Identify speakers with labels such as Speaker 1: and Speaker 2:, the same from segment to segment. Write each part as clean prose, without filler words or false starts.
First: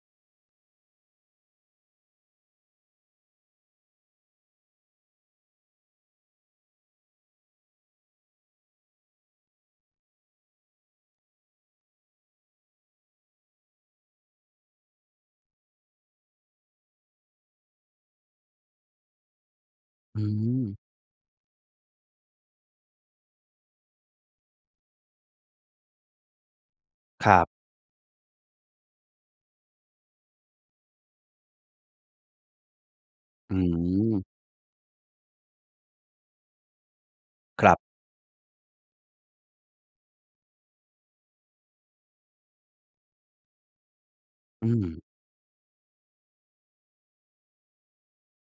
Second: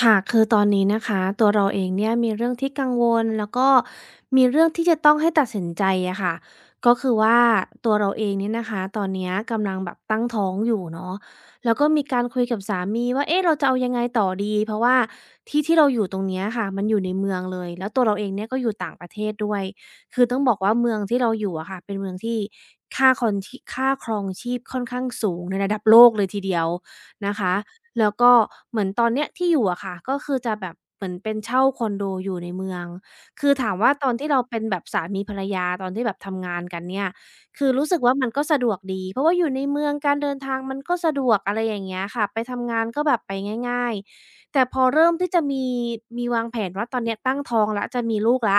Speaker 1: ค่ะคือตอนนี้นะคะตัวเราเองเนี่ยมีเรื่องที่กังวลแล้วก็มีเรื่องที่จะต้องให้ตัดสินใจอะค่ะก็คือว่าตัวเราเองเนี่ยนะคะตอนเนี้ยกำลังแบบตั้งท้องอยู่เนาะแล้วก็มีการคุยกับสามีว่าเอ๊ะเราจะเอายังไงต่อดีเพราะว่าที่ที่เราอยู่ตรงเนี้ยค่ะมันอยู่ในเมืองเลยแล้วตัวเราเองเนี่ยก็อยู่ต่างประเทศด้วย
Speaker 2: อื
Speaker 1: คือต้องบอก
Speaker 2: ม
Speaker 1: ว่าเมืองที่เราอยู่อะค่ะเป็นเมืองที่ค่าครองชีพค่อนข้างสูงในระดับโลกเลยทีเดียว
Speaker 2: ค
Speaker 1: นะ
Speaker 2: รั
Speaker 1: คะ
Speaker 2: บ
Speaker 1: แล้วก็เหมือนตอนเนี้ยที่อยู่อะค่ะก็คือจะแบบเหมือนเป็นเช่าคอนโดอยู่ในเมืองคือ
Speaker 2: อื
Speaker 1: ถามว่าตอนที่
Speaker 2: ม
Speaker 1: เราเป็นแบบสามีภรรยาตอนที่แบบทำงานกันเนี่ย
Speaker 2: ค
Speaker 1: คือ
Speaker 2: รั
Speaker 1: รู้
Speaker 2: บ
Speaker 1: สึกว่ามันก็สะดวกดีเพราะว่าอยู่ในเมืองการเดินทางมันก็สะดวกอะไรอย่างเงี้ยค่ะไปทำงานก็แบบไปง่ายๆแต่
Speaker 2: อื
Speaker 1: พอ
Speaker 2: ม
Speaker 1: เริ่มที่จะมีวางแผนว่าตอนเนี้ยตั้งท้องแล้วจะมีลูกแล้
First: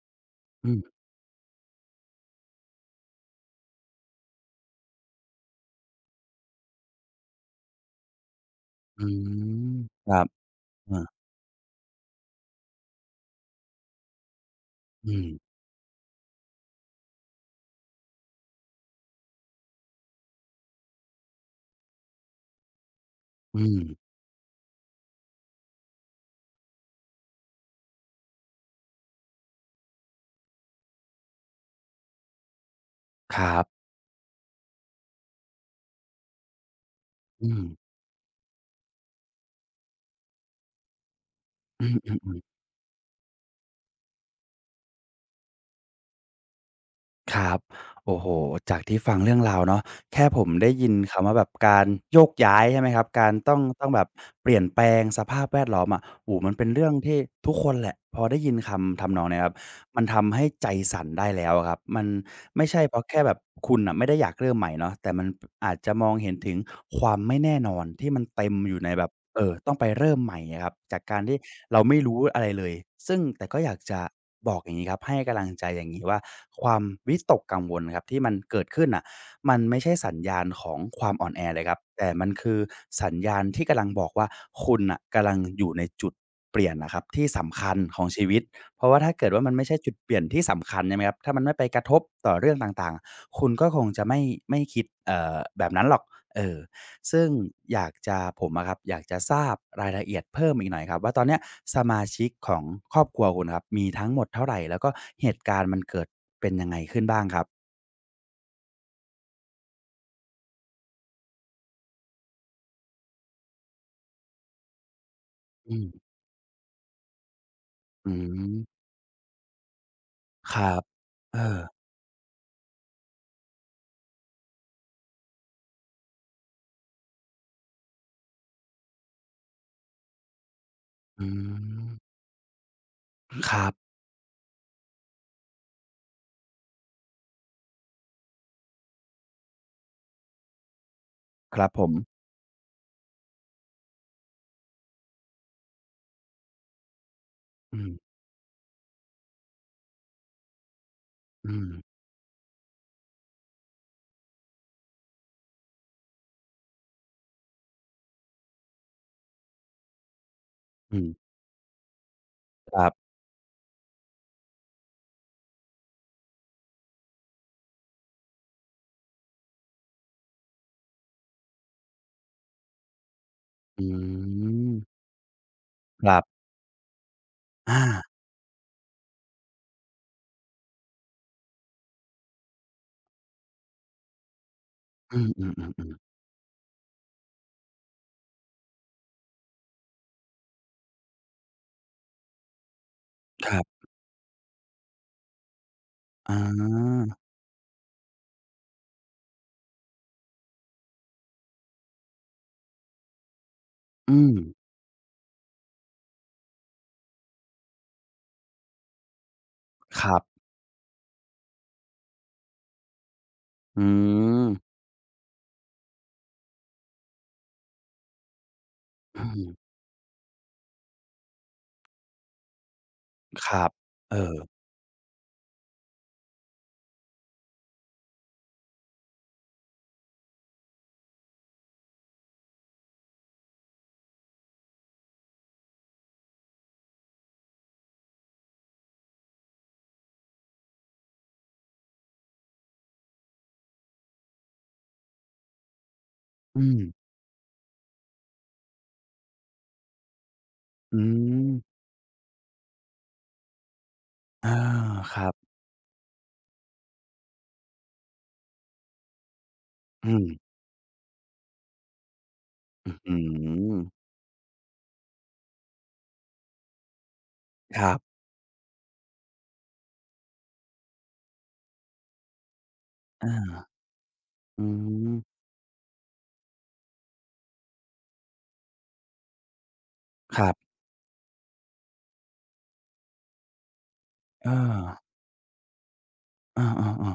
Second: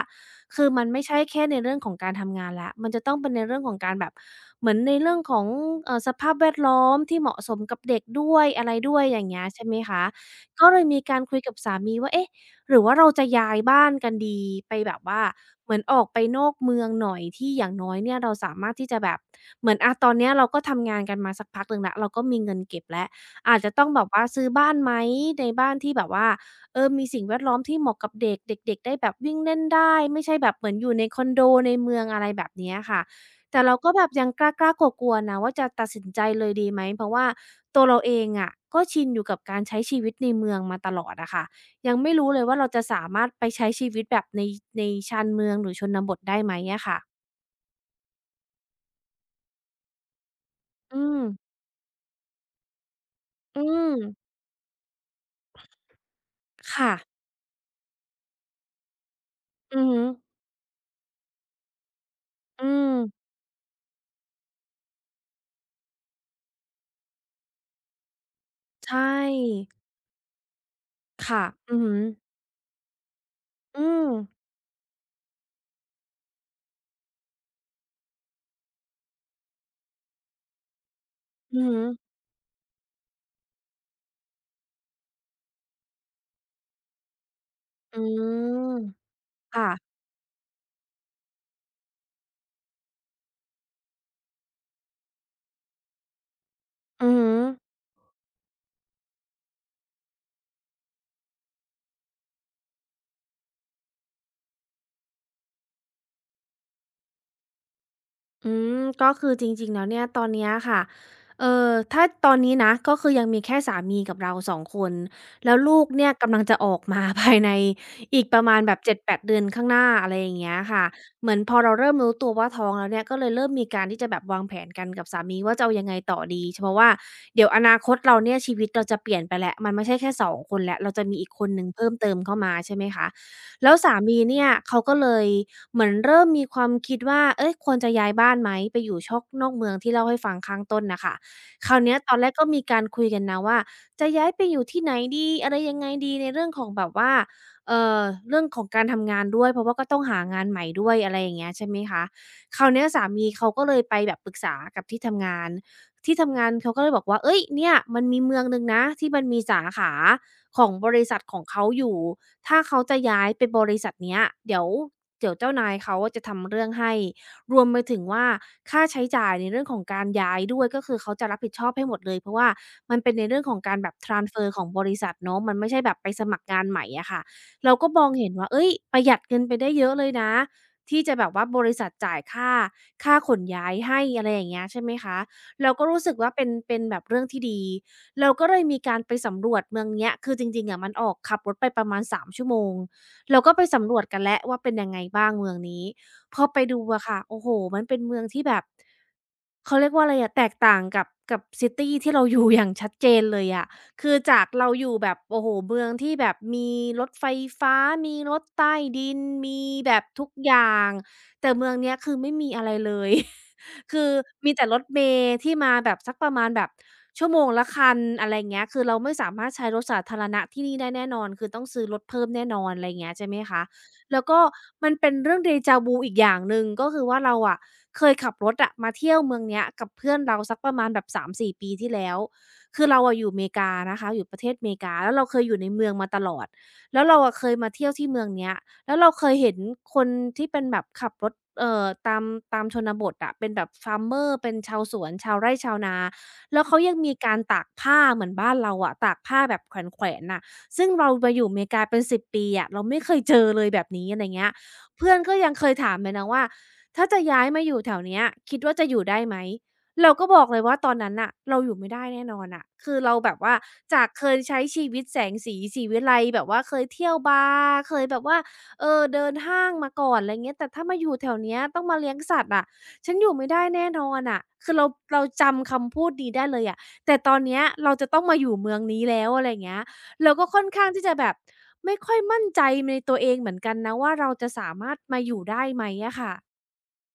Speaker 1: คือ
Speaker 2: อื
Speaker 1: มัน
Speaker 2: ม
Speaker 1: ไม่ใช่แค่ในเรื่องของการทำงานแล้ว มันจะต้องเป็นในเรื่องของการแบบ เหมือนในเรื่องของสภาพแวดล้อมที่เหมาะสมกับเด็กด้วยอะไรด้ว
Speaker 2: อื
Speaker 1: ยอย่างเงี้ยใช่
Speaker 2: ม
Speaker 1: ไหมคะ
Speaker 2: ครับ
Speaker 1: ก็เลยมี
Speaker 2: อา
Speaker 1: การคุยกับสามีว่าเอ๊ะหรือว่าเราจะย้ายบ้านกันดี ไปแบบ
Speaker 2: อื
Speaker 1: ว่า
Speaker 2: ม
Speaker 1: เหมือนออกไปนอกเมืองหน่อยที่อย่างน้อยเนี่ยเราสามารถที่จะแบบ เหมือนอาตอนเนี้ยเราก็ทำงานกันมาสักพักหนึ่งแล้วเราก็มีเงินเก็บแล้วอา
Speaker 2: อื
Speaker 1: จจะ
Speaker 2: ม
Speaker 1: ต้องแบบว่าซื้อบ้านไหมในบ้านที่แบบว่า เออมีสิ่งแวดล้อมที่เหมาะกับเด็กเด็กๆได้แบบวิ่งเล่นได้ไม่ใช่แบบเหมือนอยู่ในคอนโดในเมืองอะไรแบบเนี้ยค่ะ
Speaker 2: ครั
Speaker 1: แต่เรา
Speaker 2: บ
Speaker 1: ก็แบบยังกล้าๆกลัวๆนะว่าจะตัดสินใจเลยดีไหมเพราะว่า
Speaker 2: อืม
Speaker 1: ตัวเราเองอะก็ชินอยู่กับการใช้ชีวิตในเมืองมาตลอดอะค่ะ
Speaker 2: อื
Speaker 1: ยังไม่รู้
Speaker 2: อ
Speaker 1: เลย
Speaker 2: ๆ
Speaker 1: ว่าเราจะสามารถไปใช้ชีวิตแบบในในชานเมืองหรือชนบทได้ไหมอะค่ะ
Speaker 2: ๆครับโอ้โฮจากที่ฟังเรื่องราวเนาะแค่ผมได้ยิน
Speaker 1: อืม
Speaker 2: คำว่าแบบการโยกย้ายใช่ไหมครับการต้อ
Speaker 1: อื
Speaker 2: งต้อง
Speaker 1: ม
Speaker 2: แบบเปลี่ยนแปลงสภาพแวดล้อมอะโอ้โฮมันเป็นเรื่อ
Speaker 1: ค่ะ
Speaker 2: งที่ทุกคนแหละพอได้ยินคำทำนองเนี้ยครับ
Speaker 1: อือฮึ
Speaker 2: มันทำให้ใจสั่นได้แล้วอะครับมัน
Speaker 1: อื
Speaker 2: ไม่ใช่เพ
Speaker 1: ม
Speaker 2: ราะแค่แบบคุณน่ะไม่ได้อยากเริ่มใหม่เนาะแต่มันอาจจะมองเห็นถึงความไม่แน่นอนที่มันเต็มอยู่ใน
Speaker 1: ใช
Speaker 2: แบบเอ่อ
Speaker 1: ่
Speaker 2: ต้องไปเริ่มใหม่อะครับจากการที่
Speaker 1: ค่ะอื
Speaker 2: เรา
Speaker 1: อฮึ
Speaker 2: ไม่รู้อะไรเลยซึ่งแต่ก็อยาก
Speaker 1: อื
Speaker 2: จะ
Speaker 1: ม
Speaker 2: บอกอย่างงี้ครับให้กำลังใจอย่างงี้ว่าความวิตกกังวลครับที่มันเกิดขึ้นน่ะมันไม่ใช่สัญญาณของความอ่อนแอ
Speaker 1: อื
Speaker 2: เลย
Speaker 1: อ
Speaker 2: ครั
Speaker 1: ฮึ
Speaker 2: บแต่มันคือสัญญาณที่กำลังบอกว่าคุณน่ะกำลังอยู่ในจุดเปลี่ยนน่ะครับที่สำคัญข
Speaker 1: อื
Speaker 2: องชีวิต
Speaker 1: ม
Speaker 2: เพราะว่าถ้าเกิดว่ามัน
Speaker 1: ค่ะ
Speaker 2: ไม่ใช่จุดเปลี่ยนที่สำคัญใช่ไหมครับถ้ามันไม่ไปกระทบต่อเรื่องต่างๆคุณก็คงจะไม่คิดแบบนั้นหรอกเออ
Speaker 1: อื
Speaker 2: ซึ่ง
Speaker 1: ม
Speaker 2: อยากจะผมอะครับอยากจะทราบรายละเอียดเพิ่มอีกหน่อยครับว่าตอนเนี้ยสมาชิกของครอบครัวคุณครับมีทั้งหมดเท่าไหรแล้วก็เหตุการณ์มันเกิดเป็นยังไงขึ้นบ้างครับ
Speaker 1: อืมก็คือจริงๆแล้วเนี่ยตอนเนี้ยค่ะเออถ้าตอนนี้นะก็คือยังมีแค่สามีกับเราสองคนแล้ว
Speaker 2: อื
Speaker 1: ลูก
Speaker 2: ม
Speaker 1: เนี่ยกำลังจะออกมา ภายใน
Speaker 2: อื
Speaker 1: อีกประมาณแบบ
Speaker 2: ม
Speaker 1: 7-8 เดือนข้างหน้าอะไรอย่าง
Speaker 2: ค
Speaker 1: เงี้ย
Speaker 2: รับ
Speaker 1: ค่ะเหมือ
Speaker 2: เอ
Speaker 1: นพอ
Speaker 2: อ
Speaker 1: เราเริ่มรู้ตัวว่าท้องแล้วเนี่ยก็เลยเริ่มมีการที่จะแบบวางแผนกันกับสามีว่าจะเอายังไงต่อดีเพราะว่าเดี๋ยวอนาคตเราเนี่ยชีวิตเราจะเปลี่ยนไปแล้วมันไม่ใช่แค่สองคนแล้วเราจะมีอี
Speaker 2: อื
Speaker 1: กคนหนึ่งเพิ่มเติ
Speaker 2: ม
Speaker 1: มเข้ามาใช่ไหมคะ
Speaker 2: ครั
Speaker 1: แล้วสา
Speaker 2: บ
Speaker 1: มีเนี่ยเขาก็เลย เหมือนเริ่มมีความคิดว่า เอ๊ยควรจะย้ายบ้านไหม ไปอยู่ชอกนอกเมืองที่เล่าให้ฟังข้างต้นน่ะค่ะ
Speaker 2: ครั
Speaker 1: ค
Speaker 2: บ
Speaker 1: ราว
Speaker 2: ผม
Speaker 1: เนี้ยตอนแรกก็มีการคุยกันนะว่าจะย้ายไปอยู่ที่ไหนดีอะไรยังไงดีในเรื่องของแบบว่า
Speaker 2: อื
Speaker 1: เอ่อ
Speaker 2: ม
Speaker 1: เรื่องของการทำงานด้วย เพราะว่าก็ต้องหางานใหม่ด้วยอะไรอย่างเงี้ย
Speaker 2: อืม
Speaker 1: ใช่ไหมคะคราวเนี้ยสามีเขาก็เลยไปแบบปรึกษากับที่ทำงาน ที่ทำงานเขาก็เลยบอกว่าเฮ้ยเนี่ยมันมีเมืองหนึ่งนะที่มันมีสาขาของบ
Speaker 2: อื
Speaker 1: ริ
Speaker 2: ม
Speaker 1: ษัทของเขาอยู่ ถ้า
Speaker 2: ค
Speaker 1: เขา
Speaker 2: รั
Speaker 1: จะ
Speaker 2: บ
Speaker 1: ย้ายไปบริษัทเนี้ยเดี๋ยวเดี๋ยวเจ้านายเขาอะจะทำเรื่องให้รวมไปถึงว่าค่าใช้จ่ายในเรื่องของการย้ายด้วยก็คือเขาจะรับผิดชอบให้หมดเลยเพราะว่ามันเป็นในเรื่องของการ
Speaker 2: อื
Speaker 1: แบบทรานสเฟอร์ของ
Speaker 2: ม
Speaker 1: บริษัทเนาะมันไม่ใช่แบบ
Speaker 2: ค
Speaker 1: ไป
Speaker 2: รั
Speaker 1: สมัค
Speaker 2: บ
Speaker 1: รงานใหม่อะค่ะเรา
Speaker 2: อา
Speaker 1: ก็มองเห็นว่าเฮ้ยประหยัดเงินไปได้เยอะเลยนะที่จะแบบว่าบริษัทจ่ายค่าขนย้ายให้อะไรอย่างเงี้ยใช่ไหม
Speaker 2: อื
Speaker 1: คะ
Speaker 2: ม
Speaker 1: เราก็
Speaker 2: ๆ
Speaker 1: รู้
Speaker 2: ๆ
Speaker 1: สึกว่าเป็นแบบเรื่องที่ดี เราก็เลยมีการไปสำรวจเมืองเนี้ยคือจริงๆอะมันออกขับรถไปประมาณ3 ชั่วโมงเรา
Speaker 2: ค
Speaker 1: ก็
Speaker 2: รั
Speaker 1: ไป
Speaker 2: บ
Speaker 1: สำรวจกันแล้วว่าเป็นยังไงบ้างเมืองนี้
Speaker 2: อ
Speaker 1: พอไปดูอะค่ะ
Speaker 2: า
Speaker 1: โอ้โฮมันเป็นเมืองที่แบบเขาเรียกว่าอะไรอะแตกต่างกับซิตีที่เราอยู่อย่างชัดเจนเลยอะคือ
Speaker 2: อืม
Speaker 1: จากเราอยู่แบบโอ้โฮเมืองที่แบบมีรถไฟฟ้ามีรถใต้ดินมีแบ
Speaker 2: ค
Speaker 1: บ
Speaker 2: รั
Speaker 1: ทุก
Speaker 2: บ
Speaker 1: อย่างแต่เมืองเนี้ยคือไม่มีอะไรเลย
Speaker 2: อื
Speaker 1: คือ
Speaker 2: ม
Speaker 1: มีแต่รถเมล์ที่มาแบบสักประมาณแบบชั่วโมงละคันอะไรเงี้ยคือเราไม่
Speaker 2: อื
Speaker 1: สามาร
Speaker 2: ม
Speaker 1: ถใช้รถสาธารณะที่นี่ได้แน่นอนคือต้องซื้อรถเพิ่มแน่นอนอะไรเงี้ยใช่ไหม
Speaker 2: ค
Speaker 1: คะ
Speaker 2: รับเอ
Speaker 1: แล้ว
Speaker 2: อ
Speaker 1: ก็มันเป็นเรื่อง Deja vu อีกอย่างหนึ่งก็คือว่าเราอะเคยขับรถอะมาเที่ยวเมืองเนี้ยกับเพื่อนเราสักประมาณแบบ3-4ปีที่แล้วคือเราอะอยู่อเมริกานะคะอยู่ประเทศอเมริกาแล้วเราเคยอยู่ในเมืองมาตลอดแล้วเราอะเคยมาเที่ยวที่เมืองเนี้ย แล้วเราเคยเห็นคนที่เป็นแบบขับรถตามชนบทอะเป็นแบบ farmer เป็นชาวสวนชาวไร่ชาวนาแล้
Speaker 2: อื
Speaker 1: วเขา
Speaker 2: ม
Speaker 1: ยังมีการตากผ้าเหมือนบ้านเราอะตากผ้าแบบแขวนๆน่ะซึ่ง
Speaker 2: อื
Speaker 1: เรามาอยู่อเมริ
Speaker 2: ม
Speaker 1: กาเป็น10 ปีอะเราไม่เคยเจอเลยแบบนี้อะไรเงี้
Speaker 2: อา
Speaker 1: ยเพื่อ
Speaker 2: ค
Speaker 1: น
Speaker 2: รั
Speaker 1: ก็
Speaker 2: บ
Speaker 1: ยังเคยถามเลยนะว่าถ้าจะย้ายมาอยู่แถวเนี้ยคิดว่าจะอยู่ได้ไหม
Speaker 2: อื
Speaker 1: เรา
Speaker 2: ม
Speaker 1: ก็บอกเลยว่าตอนนั้นน่ะเราอยู่ไม่ได้แน่นอนน่ะ
Speaker 2: อื้
Speaker 1: คื
Speaker 2: อ
Speaker 1: อเรา
Speaker 2: ฮื
Speaker 1: แบบว่า
Speaker 2: อ
Speaker 1: จากเคยใช้ชีวิตแสงสีวิไลแบบว่าเคยเที่ยวบาร์
Speaker 2: ครั
Speaker 1: เคยแบ
Speaker 2: บ
Speaker 1: บว่า เออเดินห้างมาก่อนอะไรเงี้ยแต่ถ้ามาอยู่แถวเนี้ยต้องมาเลี้ยงสัตว์อะฉันอยู่ไม่
Speaker 2: อา
Speaker 1: ได้แน่นอนน่ะ
Speaker 2: อื
Speaker 1: คือเรา
Speaker 2: ม
Speaker 1: เราจำคำพูดนี้ได้เลยอะแต่ตอนเนี้ยเราจะต้องมาอยู่เมืองนี้แล้วอะไรอย่างเงี้ยเรา
Speaker 2: ค
Speaker 1: ก็
Speaker 2: รั
Speaker 1: ค่อน
Speaker 2: บ
Speaker 1: ข้างที่จะแบบไม่ค่อยมั่นใจในตัวเองเหมือนกันนะว่าเรา
Speaker 2: เอ
Speaker 1: จะสา
Speaker 2: อ
Speaker 1: มารถมาอยู่ได้ไหมอะค่ะ
Speaker 2: อา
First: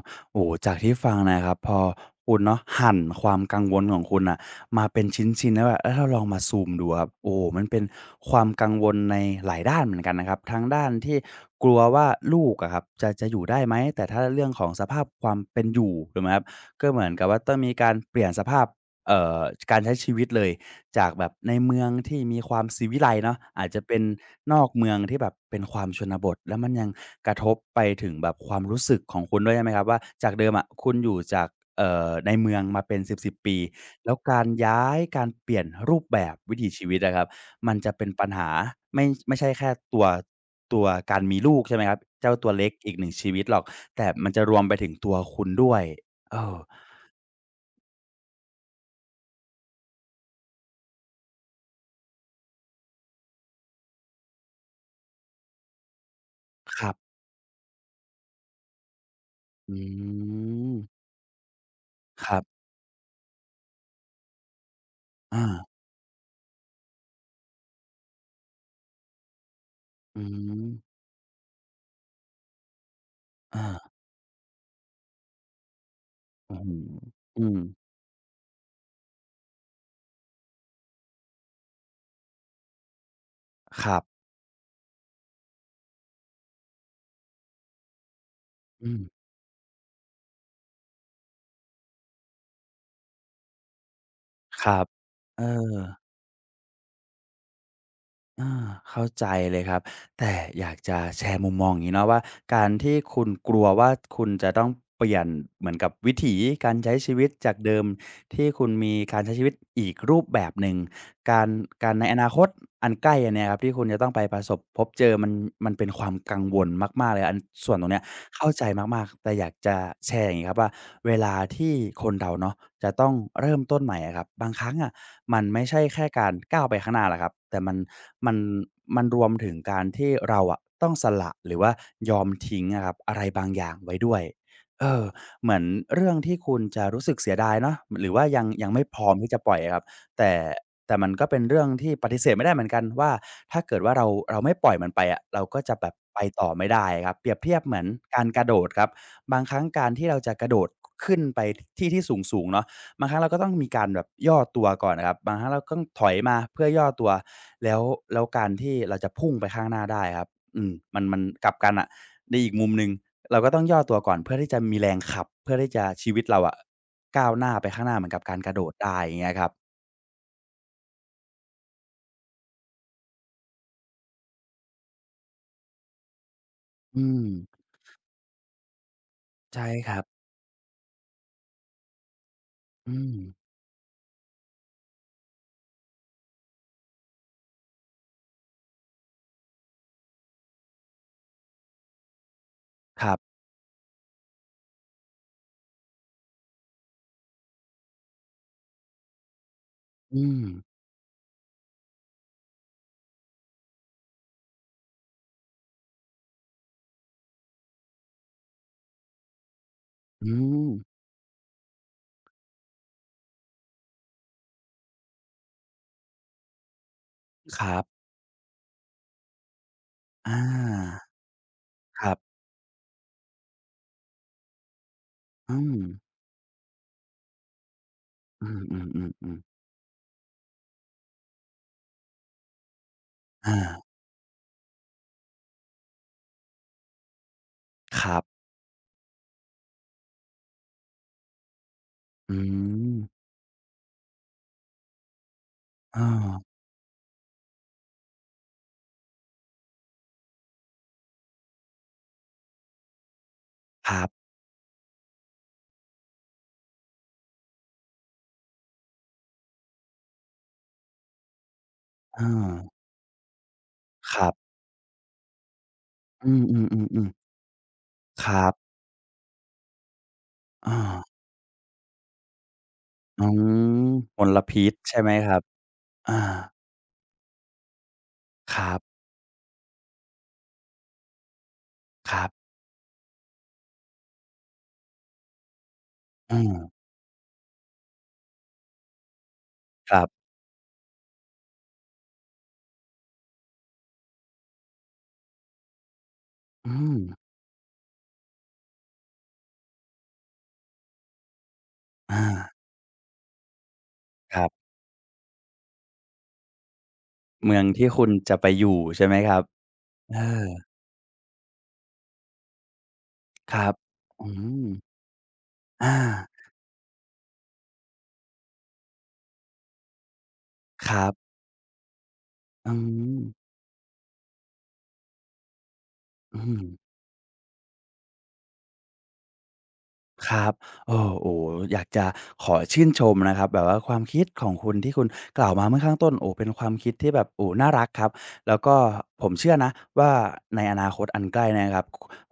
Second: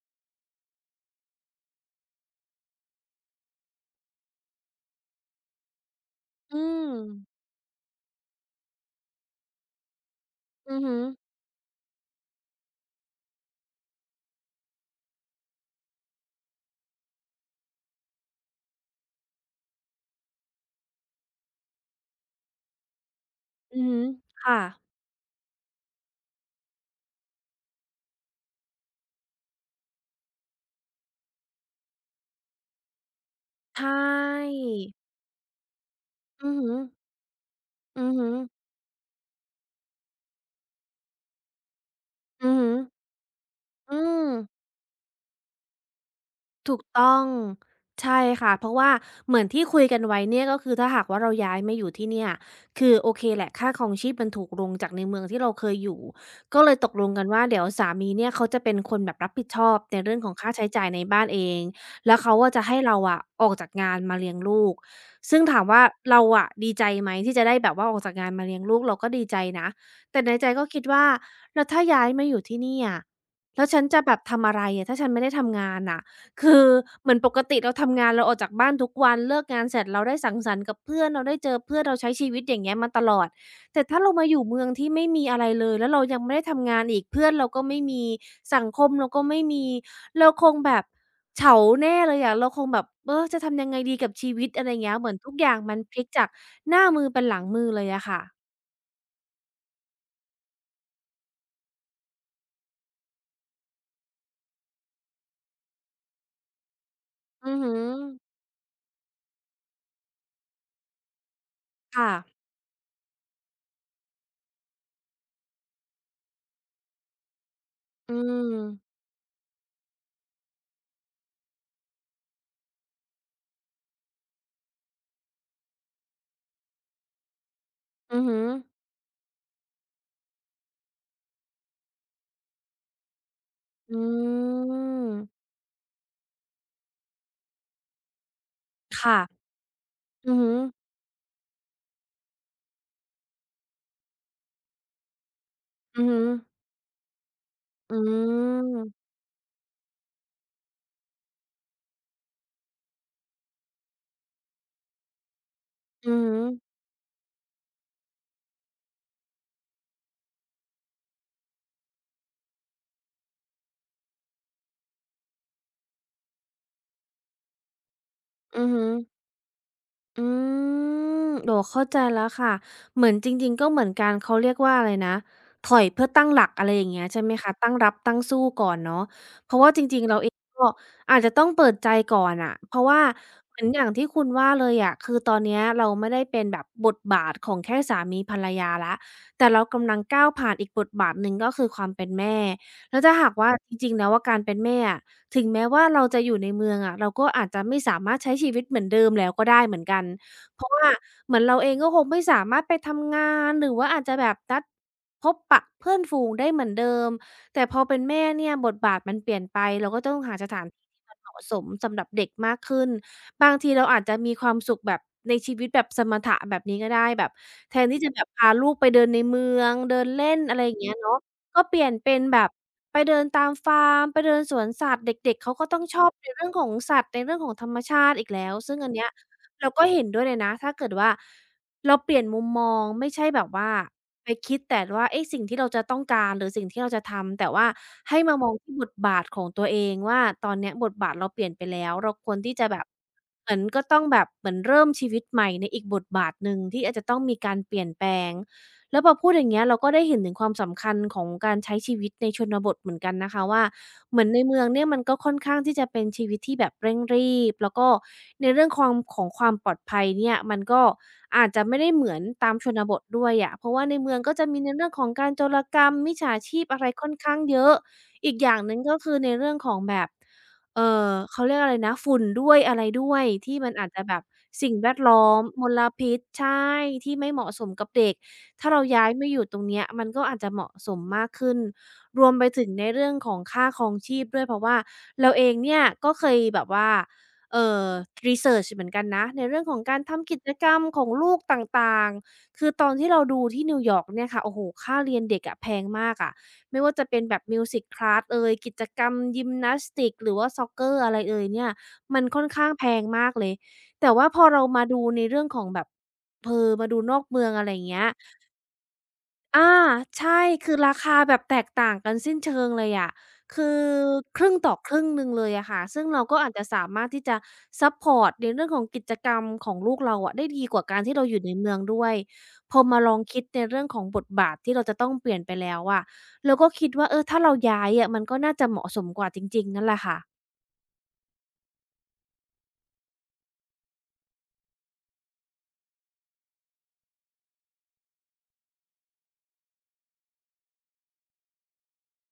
Speaker 2: ๆๆโอ้โฮจากที่ฟังนะครับพอคุณเนาะหั่นความกังวลของคุณน่ะมาเป็นชิ้นๆแล้วแบบแล้วเราลองมาซู
Speaker 1: อื
Speaker 2: มดู
Speaker 1: ม
Speaker 2: อะครับโอ้โฮมันเป็นความกังวลในหลายด้านเหมือนกันนะครับทั้ง
Speaker 1: อือ
Speaker 2: ด้าน
Speaker 1: ฮึ
Speaker 2: ที่กลัวว่าลูกอะครับจะอยู่ได้ไหมแต่ถ้าเรื่องของสภาพความเป็นอยู่ถูกไหมครับก็เหมือนกับว่าต้องมีการเปลี่ยนสภาพเอ่อการใช้ชีวิตเลย จากแบบในเมืองที่มีความศิวิไลซ์เนาะอาจ
Speaker 1: อื
Speaker 2: จะ
Speaker 1: อ
Speaker 2: เป็
Speaker 1: ฮึ
Speaker 2: นน
Speaker 1: ค่ะ
Speaker 2: อกเมืองที่แบบเป็นความชนบทแล้วมันยังกระทบไปถึงแบบความรู้สึกของคุณด้วยใช่ไหมครับว่าจากเดิมอะคุณอยู่จากในเมืองมาเป็น10ๆปี
Speaker 1: ใช
Speaker 2: แล้วการ
Speaker 1: ่
Speaker 2: ย้ายการเปลี่ยนรูปแบบ
Speaker 1: อื
Speaker 2: วิ
Speaker 1: อ
Speaker 2: ถี
Speaker 1: ฮึ
Speaker 2: ชีวิตอะครับมันจะ
Speaker 1: อื
Speaker 2: เป็น
Speaker 1: อ
Speaker 2: ปั
Speaker 1: ฮึ
Speaker 2: ญหาไม่ใช่แค่ตัวการมีลูกใช่ไหมครับเจ้าตั
Speaker 1: อื
Speaker 2: ว
Speaker 1: อ
Speaker 2: เล็
Speaker 1: ฮึ
Speaker 2: กอีกหนึ่งชีวิตหรอก
Speaker 1: อื
Speaker 2: แต่
Speaker 1: ม
Speaker 2: มันจะรวมไปถึงตัวคุณด้วยเออ
Speaker 1: ถูกต้องใช่ค่ะเพราะว่าเหมือนที่คุยกันไว้เนี่ยก็คือถ้าหากว่าเราย้ายมาอยู่ที่เนี่ยคือโอเคแหละค่าครองชีพมันถูกลงจากในเมืองที่เราเคยอยู่ก็เลย
Speaker 2: ค
Speaker 1: ต
Speaker 2: รั
Speaker 1: กลง
Speaker 2: บ
Speaker 1: กันว่าเดี๋ยวสามีเนี่ยเขาจะเป็นคนแบบรับผิดชอ
Speaker 2: อ
Speaker 1: บในเรื่อง
Speaker 2: ื
Speaker 1: ของค่าใช้จ่า
Speaker 2: ม
Speaker 1: ยในบ้านเองแล้ว
Speaker 2: ค
Speaker 1: เขา
Speaker 2: รั
Speaker 1: อะจะ
Speaker 2: บ
Speaker 1: ให้เราอะออกจากงานมาเลี้ยงลูกซึ่ง
Speaker 2: อา
Speaker 1: ถามว่าเราอะดีใจไหมที่จะได้แบบว่าออกจากงานมาเลี้ยงลูกเราก็ดีใจนะ
Speaker 2: อื
Speaker 1: แต่ในใจก็คิด
Speaker 2: ม
Speaker 1: ว่าแล้วถ้าย้ายมาอยู่ที่เนี่ยแล้
Speaker 2: อา
Speaker 1: วฉันจะแบบทำอะไรอะถ้าฉันไม่ได้ทำงานน่ะ
Speaker 2: อื้
Speaker 1: คื
Speaker 2: อ
Speaker 1: อ
Speaker 2: ฮือ
Speaker 1: เหมือนปก
Speaker 2: อืม
Speaker 1: ติเราทำงานเราออกจากบ้านทุกวันเลิกงานเสร็จเราได้สังสรรค์กับเพื่อนเราได้เจอเพื่อนเราใช้ชีวิตอย่างเงี้ยมาตลอดแต่
Speaker 2: ครั
Speaker 1: ถ้าเรา
Speaker 2: บ
Speaker 1: มาอยู่เมืองที่ไม่มีอะไรเลยแล้วเรายังไม่ได้ทำงานอีกเพื่อนเราก็ไม่มีสังคม
Speaker 2: อืม
Speaker 1: เราก็ไม่มีเราคงแบบเฉาแน่เลยอะเราคงแบบเออจะทำยังไงดีกับชีวิต
Speaker 2: ค
Speaker 1: อะไร
Speaker 2: รับ
Speaker 1: เงี้ยเหมือนทุก
Speaker 2: เอ
Speaker 1: อย่างมันพลิก
Speaker 2: อ
Speaker 1: จากหน้ามือเป็นหลังมือเลยอะค่ะ
Speaker 2: อาเข้าใจเลยครับแต่อยากจะแชร์มุมมองอย่างงี้เนาะว่าการที่คุณกลัวว่าคุณจะต้องเปลี่ยนเหมือนกับวิถีการใช้ชีวิต
Speaker 1: อื
Speaker 2: จาก
Speaker 1: อฮึ
Speaker 2: เดิมที่คุณมีการใช้ชีวิตอีกรูปแบบหนึ่งการการใน
Speaker 1: ค่ะ
Speaker 2: อนาคตอันใกล้อันเนี้ยครับที่คุณจะต้องไปประสบพบเจอมันมันเป็นความกังวลมากๆเลยอันส่วนตรงเนี้ย
Speaker 1: อื
Speaker 2: เข้า
Speaker 1: ม
Speaker 2: ใจมากๆแต่อยากจะแชร์อย่างงี้ครับว่าเวลาที่คนเราเนาะจะต้องเริ่มต้นใหม่อะครับบางครั้งอะมันไม่ใช่แค่การก้าวไปข้างหน้าหรอกครับแต่มัน
Speaker 1: อือ
Speaker 2: มัน
Speaker 1: ฮึ
Speaker 2: มันรวมถึงการที่เราอะต้องสละหรือว่ายอมทิ้งอะครับอะไรบางอย่างไว้
Speaker 1: อื
Speaker 2: ด้วยเออ
Speaker 1: ม
Speaker 2: เหมือนเรื่องที่คุณจะรู้สึกเสียดายเนาะหรือว่ายังไม่พร้อมที่จะ
Speaker 1: ค่ะ
Speaker 2: ปล่อยอะครับแต่
Speaker 1: อือฮึ
Speaker 2: แต่มันก็เป็นเรื่องที่ปฏิเสธไม่ได้เหมือนกันว่าถ้าเกิดว่าเราไม่ปล่อยมันไปอะเราก็จะแบบ
Speaker 1: อือฮึ
Speaker 2: ไปต่อไม่ได้ครับเปรียบเทียบเหมือน
Speaker 1: อื
Speaker 2: การกระโดดครับ
Speaker 1: ม
Speaker 2: บางครั้งการที่เราจะกระโดดขึ้นไปที่ที่สูงๆเนาะ บางครั้งเราก็ต้องมีการแบบย่อตัวก่อนนะครับบางครั้งเราก็ต้องถอ
Speaker 1: อื
Speaker 2: ย
Speaker 1: อ
Speaker 2: มา
Speaker 1: ฮึ
Speaker 2: เพื่อย่อตัวแล้วแล้วการที่เราจะพุ่งไปข้างหน้าได้ครับอืมมันกลับกันอะในอีกมุมหนึ่งเราก็ต้องย่อตัวก่อนเพื่อที่จะมีแรงขับเพื่อที่จะชีวิตเราอะก้าวหน้าไปข้างหน้าเหมือนกับการกระโด
Speaker 1: อือ
Speaker 2: ด
Speaker 1: ฮึ
Speaker 2: ได้อย่างเงี้ยครับ
Speaker 1: อืมโอ้เข้าใจแล้วค่ะเหมือนจริงๆก็เหมือนกันเขาเรียกว่าอะไรนะถอยเพื่อตั้งหลักอะไรอย่างเงี้
Speaker 2: อื
Speaker 1: ยใช่
Speaker 2: ม
Speaker 1: ไหมคะตั้งรับตั้งสู้ก่อนเนาะเพราะ
Speaker 2: ใช่
Speaker 1: ว่าจ
Speaker 2: ครั
Speaker 1: ริ
Speaker 2: บ
Speaker 1: งๆเราเองก็อาจจะต้องเปิดใจก่อนอะเพราะ
Speaker 2: อื
Speaker 1: ว่า
Speaker 2: ม
Speaker 1: เหมือนอย่างที่คุณว่าเลยอะคือตอนเนี้ยเราไม่ได้เป็นแบบบทบาทของแค่สามีภรรยาแล้วแต่เรากำลังก้าวผ่านอีกบทบาทหนึ่งก็คือความเป็นแม่แล้ว
Speaker 2: ครั
Speaker 1: ถ้าหาก
Speaker 2: บ
Speaker 1: ว่าจริงๆแล้วอะการเป็นแม่อะ ถึงแม้ว่าเราจะอยู่ในเมืองอะเราก็อาจจะไม่สามารถใช้ชีวิตเหมือนเดิมแล้วก็ได้เหมือนกัน
Speaker 2: อืม
Speaker 1: เพราะว่าเหมือนเราเองก็คงไม่สามารถไปทำงานหรือว่าอาจจะแบบนัดพบปะเพื่อนฝูงได้เหมือนเดิมแต่พอเป็นแม่เนี่ยบทบาทมันเปลี่ยนไปเราก็ต้อง
Speaker 2: อื
Speaker 1: หาสถาน
Speaker 2: ม
Speaker 1: ที่ที่มันเหมาะสมสำหรับเด็กมากขึ้นบางทีเราอาจจะมีความสุขแบบในชีวิตแบบสมถะแบบนี้ก็ได้แบบ
Speaker 2: ค
Speaker 1: แท
Speaker 2: รั
Speaker 1: นที่
Speaker 2: บ
Speaker 1: จะแบบพาลูกไปเดินในเมืองเดินเล่
Speaker 2: อา
Speaker 1: นอะไรอย่างเงี้ยเนาะ ก็เปลี่ยน
Speaker 2: ครั
Speaker 1: เป็น
Speaker 2: บ
Speaker 1: แบบไปเดินตามฟาร์มไปเดินสวนสัตว์เด็กๆเขา
Speaker 2: อื
Speaker 1: ก็
Speaker 2: ม
Speaker 1: ต้องชอบในเรื่องของสัตว์ในเรื่องของธรรมชาติอีก
Speaker 2: อื
Speaker 1: แล้วซึ่งอันเนี้ย
Speaker 2: มๆๆๆ
Speaker 1: เราก็เห็นด้วยเลยนะถ้าเกิดว่าเราเปลี่ยนมุมมองไม่ใช่แบบ
Speaker 2: อา
Speaker 1: ว่าไปคิดแต่ว่าเอ๊ะสิ่งที่เราจะต้องการหรือสิ่งที่เราจะทำแต่ว่า
Speaker 2: ครั
Speaker 1: ให้มา
Speaker 2: บ
Speaker 1: มองที่บทบาทของตัวเองว่าตอนเนี้ยบทบาทเราเปลี่ยนไปแล้วเราค
Speaker 2: อื
Speaker 1: วรที่จะแบบ
Speaker 2: ม
Speaker 1: เหมือนก็ต้องแบบเหมือนเริ่มชีวิตใหม่ในอีกบ
Speaker 2: เออ
Speaker 1: ทบาทหนึ่งที่อาจจะต้องมีการเปลี่ยนแปลง แล้วพอพูดอย่างเงี้ยเราก็ได้เห็นถึงความสำคัญของการใช้ชีวิตในชนบทเหมือนกันนะคะว่า
Speaker 2: ครั
Speaker 1: เหมือน
Speaker 2: บ
Speaker 1: ในเมืองเนี่ยมันก็ค่อนข้างที่จะเป็นชีวิตที่แบบเร่งรีบแล้วก็ในเรื่องความของความปลอดภัยเนี่ยมันก็อาจจะไม่ได้เหมือ
Speaker 2: เออ
Speaker 1: นตามชนบทด้วยอะเพราะว่าในเมื
Speaker 2: ค
Speaker 1: อง
Speaker 2: รั
Speaker 1: ก็จะ
Speaker 2: บ
Speaker 1: มีในเรื่องของการโจรกรรมมิจ
Speaker 2: อื
Speaker 1: ฉา
Speaker 2: ม
Speaker 1: ชีพอะไรค่
Speaker 2: ๆ
Speaker 1: อน
Speaker 2: ๆๆ
Speaker 1: ข้างเยอะ
Speaker 2: ค
Speaker 1: อีก
Speaker 2: รั
Speaker 1: อย่างห
Speaker 2: บ
Speaker 1: นึ่งก็คือในเรื่องของแบบ
Speaker 2: อา
Speaker 1: เขาเรียกอะไรนะฝุ่นด้วยอะไรด้ว
Speaker 2: อื
Speaker 1: ยที่มัน
Speaker 2: ม
Speaker 1: อาจจะแบ
Speaker 2: ม
Speaker 1: บ
Speaker 2: ลพิ
Speaker 1: สิ่
Speaker 2: ษ
Speaker 1: งแว
Speaker 2: ใช่
Speaker 1: ด
Speaker 2: ไหม
Speaker 1: ล้
Speaker 2: ค
Speaker 1: อ
Speaker 2: รับ
Speaker 1: มมล
Speaker 2: อา
Speaker 1: พิษใช่ที่ไม่เหมาะสมกับเด็ก
Speaker 2: ค
Speaker 1: ถ้า
Speaker 2: รั
Speaker 1: เรา
Speaker 2: บ
Speaker 1: ย้ายมาอยู่ตรงเนี้ยมันก็อาจจะเหมาะสมมากขึ้น
Speaker 2: ค
Speaker 1: ร
Speaker 2: รั
Speaker 1: วมไป
Speaker 2: บ
Speaker 1: ถึงในเรื่องของค่าครองชีพด้วยเพราะว่าเราเองเนี่ยก็เคย
Speaker 2: อืม
Speaker 1: แบบว่าเอ่อรีเสิร์ชเหมือนกันนะในเรื่องของ
Speaker 2: ค
Speaker 1: การ
Speaker 2: รับ
Speaker 1: ทำกิจกรรมของลูกต่างๆคือตอนที่เราดูที่นิวยอร์กเนี่ยค่ะโอ้โฮค่าเรียนเด็กอะแพงมากอะ
Speaker 2: อื
Speaker 1: ไม่ว่า
Speaker 2: ม
Speaker 1: จะเป็นแบบ Music Class เอยกิจกรรมยิมนาสติกหรือว่า Soccer อะไรเอยเนี่ยมั
Speaker 2: อา
Speaker 1: นค่อนข้างแพงมากเลยแต่ว่า
Speaker 2: ค
Speaker 1: พอ
Speaker 2: รั
Speaker 1: เรา
Speaker 2: บ
Speaker 1: มาดูในเรื่องของแบบเออมาดูนอกเมือง
Speaker 2: เมือ
Speaker 1: อะ
Speaker 2: ง
Speaker 1: ไรอย่า
Speaker 2: ที่
Speaker 1: งเงี้
Speaker 2: คุ
Speaker 1: ย
Speaker 2: ณจะไปอยู่ใช่ไหมครับ
Speaker 1: อา
Speaker 2: เอ
Speaker 1: ใช่
Speaker 2: อ
Speaker 1: คือราคาแบบแตกต่างกันสิ้นเชิงเลยอะ
Speaker 2: ครั
Speaker 1: คื
Speaker 2: บ
Speaker 1: อ
Speaker 2: อื
Speaker 1: ครึ่ง
Speaker 2: ม
Speaker 1: ต่อครึ่งหนึ่งเลยอะค่ะ
Speaker 2: อา
Speaker 1: ซึ่งเราก็อาจจะสามารถที่จะซัปพอร์ตในเรื่องของกิจกรรมของลูกเราอะได้ดีกว่า
Speaker 2: ค
Speaker 1: การ
Speaker 2: รั
Speaker 1: ที่เรา
Speaker 2: บ
Speaker 1: อยู่ในเมืองด้วย
Speaker 2: อื
Speaker 1: พอมาลอ
Speaker 2: ม
Speaker 1: งคิดในเรื่องของบทบาทที่เราจะต้องเปลี่ยนไปแล้วอะ
Speaker 2: อื
Speaker 1: เรา
Speaker 2: ม
Speaker 1: ก็คิดว่าเออถ้าเราย้ายอะมันก็น่าจะเหมาะสมกว่าจริงๆนั่นแหละค่ะ
Speaker 2: ครับอโอ้โหอยากจะขอชื่นชมนะครับ แบบว่าความคิดของคุณที่คุณกล่าวมาเมื่อข้างต้นโอ้เป็นความคิดที่แบบโอ้น่ารักครับ แล้วก็ผมเชื่อนะว่าในอนาคตอันใกล้เนี่ครับ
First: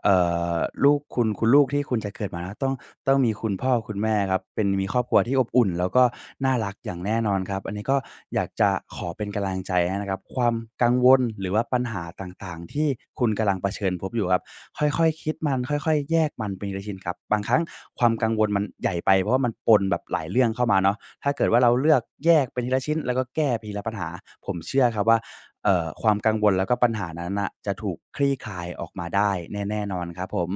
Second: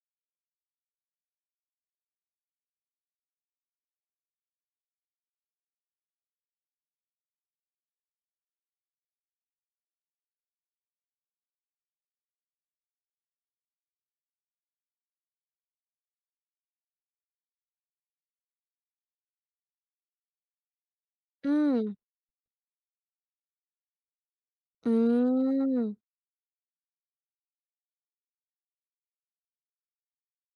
Speaker 2: เอ่อลูกคุณคุณลูกที่คุณจะเกิดมาแล้วต้องมีคุณพ่อคุณแม่ครับเป็นมีครอบครัวที่อบอุ่นแล้วก็น่ารักอย่างแน่นอนครับอันนี้ก็อยากจะขอเป็นกำลังใจให้นะครับความกังวลหรือว่าปัญหาต่างๆที่คุณกำลังเผชิญพบอยู่ครับค่อยๆคิดมันค่อยๆแยกมันเป็นทีละชิ้นครับบางครั้งความกังวลมันใหญ่ไปเพราะว่ามันปนแบบหลายเรื่องเข้ามาเนาะถ้าเกิด
Speaker 1: อื
Speaker 2: ว่าเรา
Speaker 1: ม
Speaker 2: เลือกแยกเป็นทีละชิ้นแล้วก็แก้ไปทีละปัญหาผมเชื่อ
Speaker 1: อื
Speaker 2: ครับว่า ค
Speaker 1: ม
Speaker 2: วามกังวลแล้วก็ปัญหานั้นนะจะถูกคลี่คลายออกมาได้แน่นอนครับผม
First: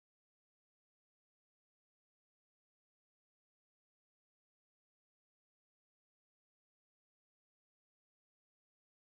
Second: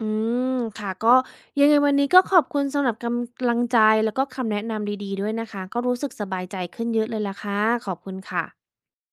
Speaker 1: อืมค่ะก็ยังไงวันนี้ก็ขอบคุณสำหรับกำลังใจแล้วก็คำแนะนำดีๆด้วยนะคะก็รู้สึกสบายใจขึ้นเยอะเลยล่ะค่ะขอบคุณค่ะ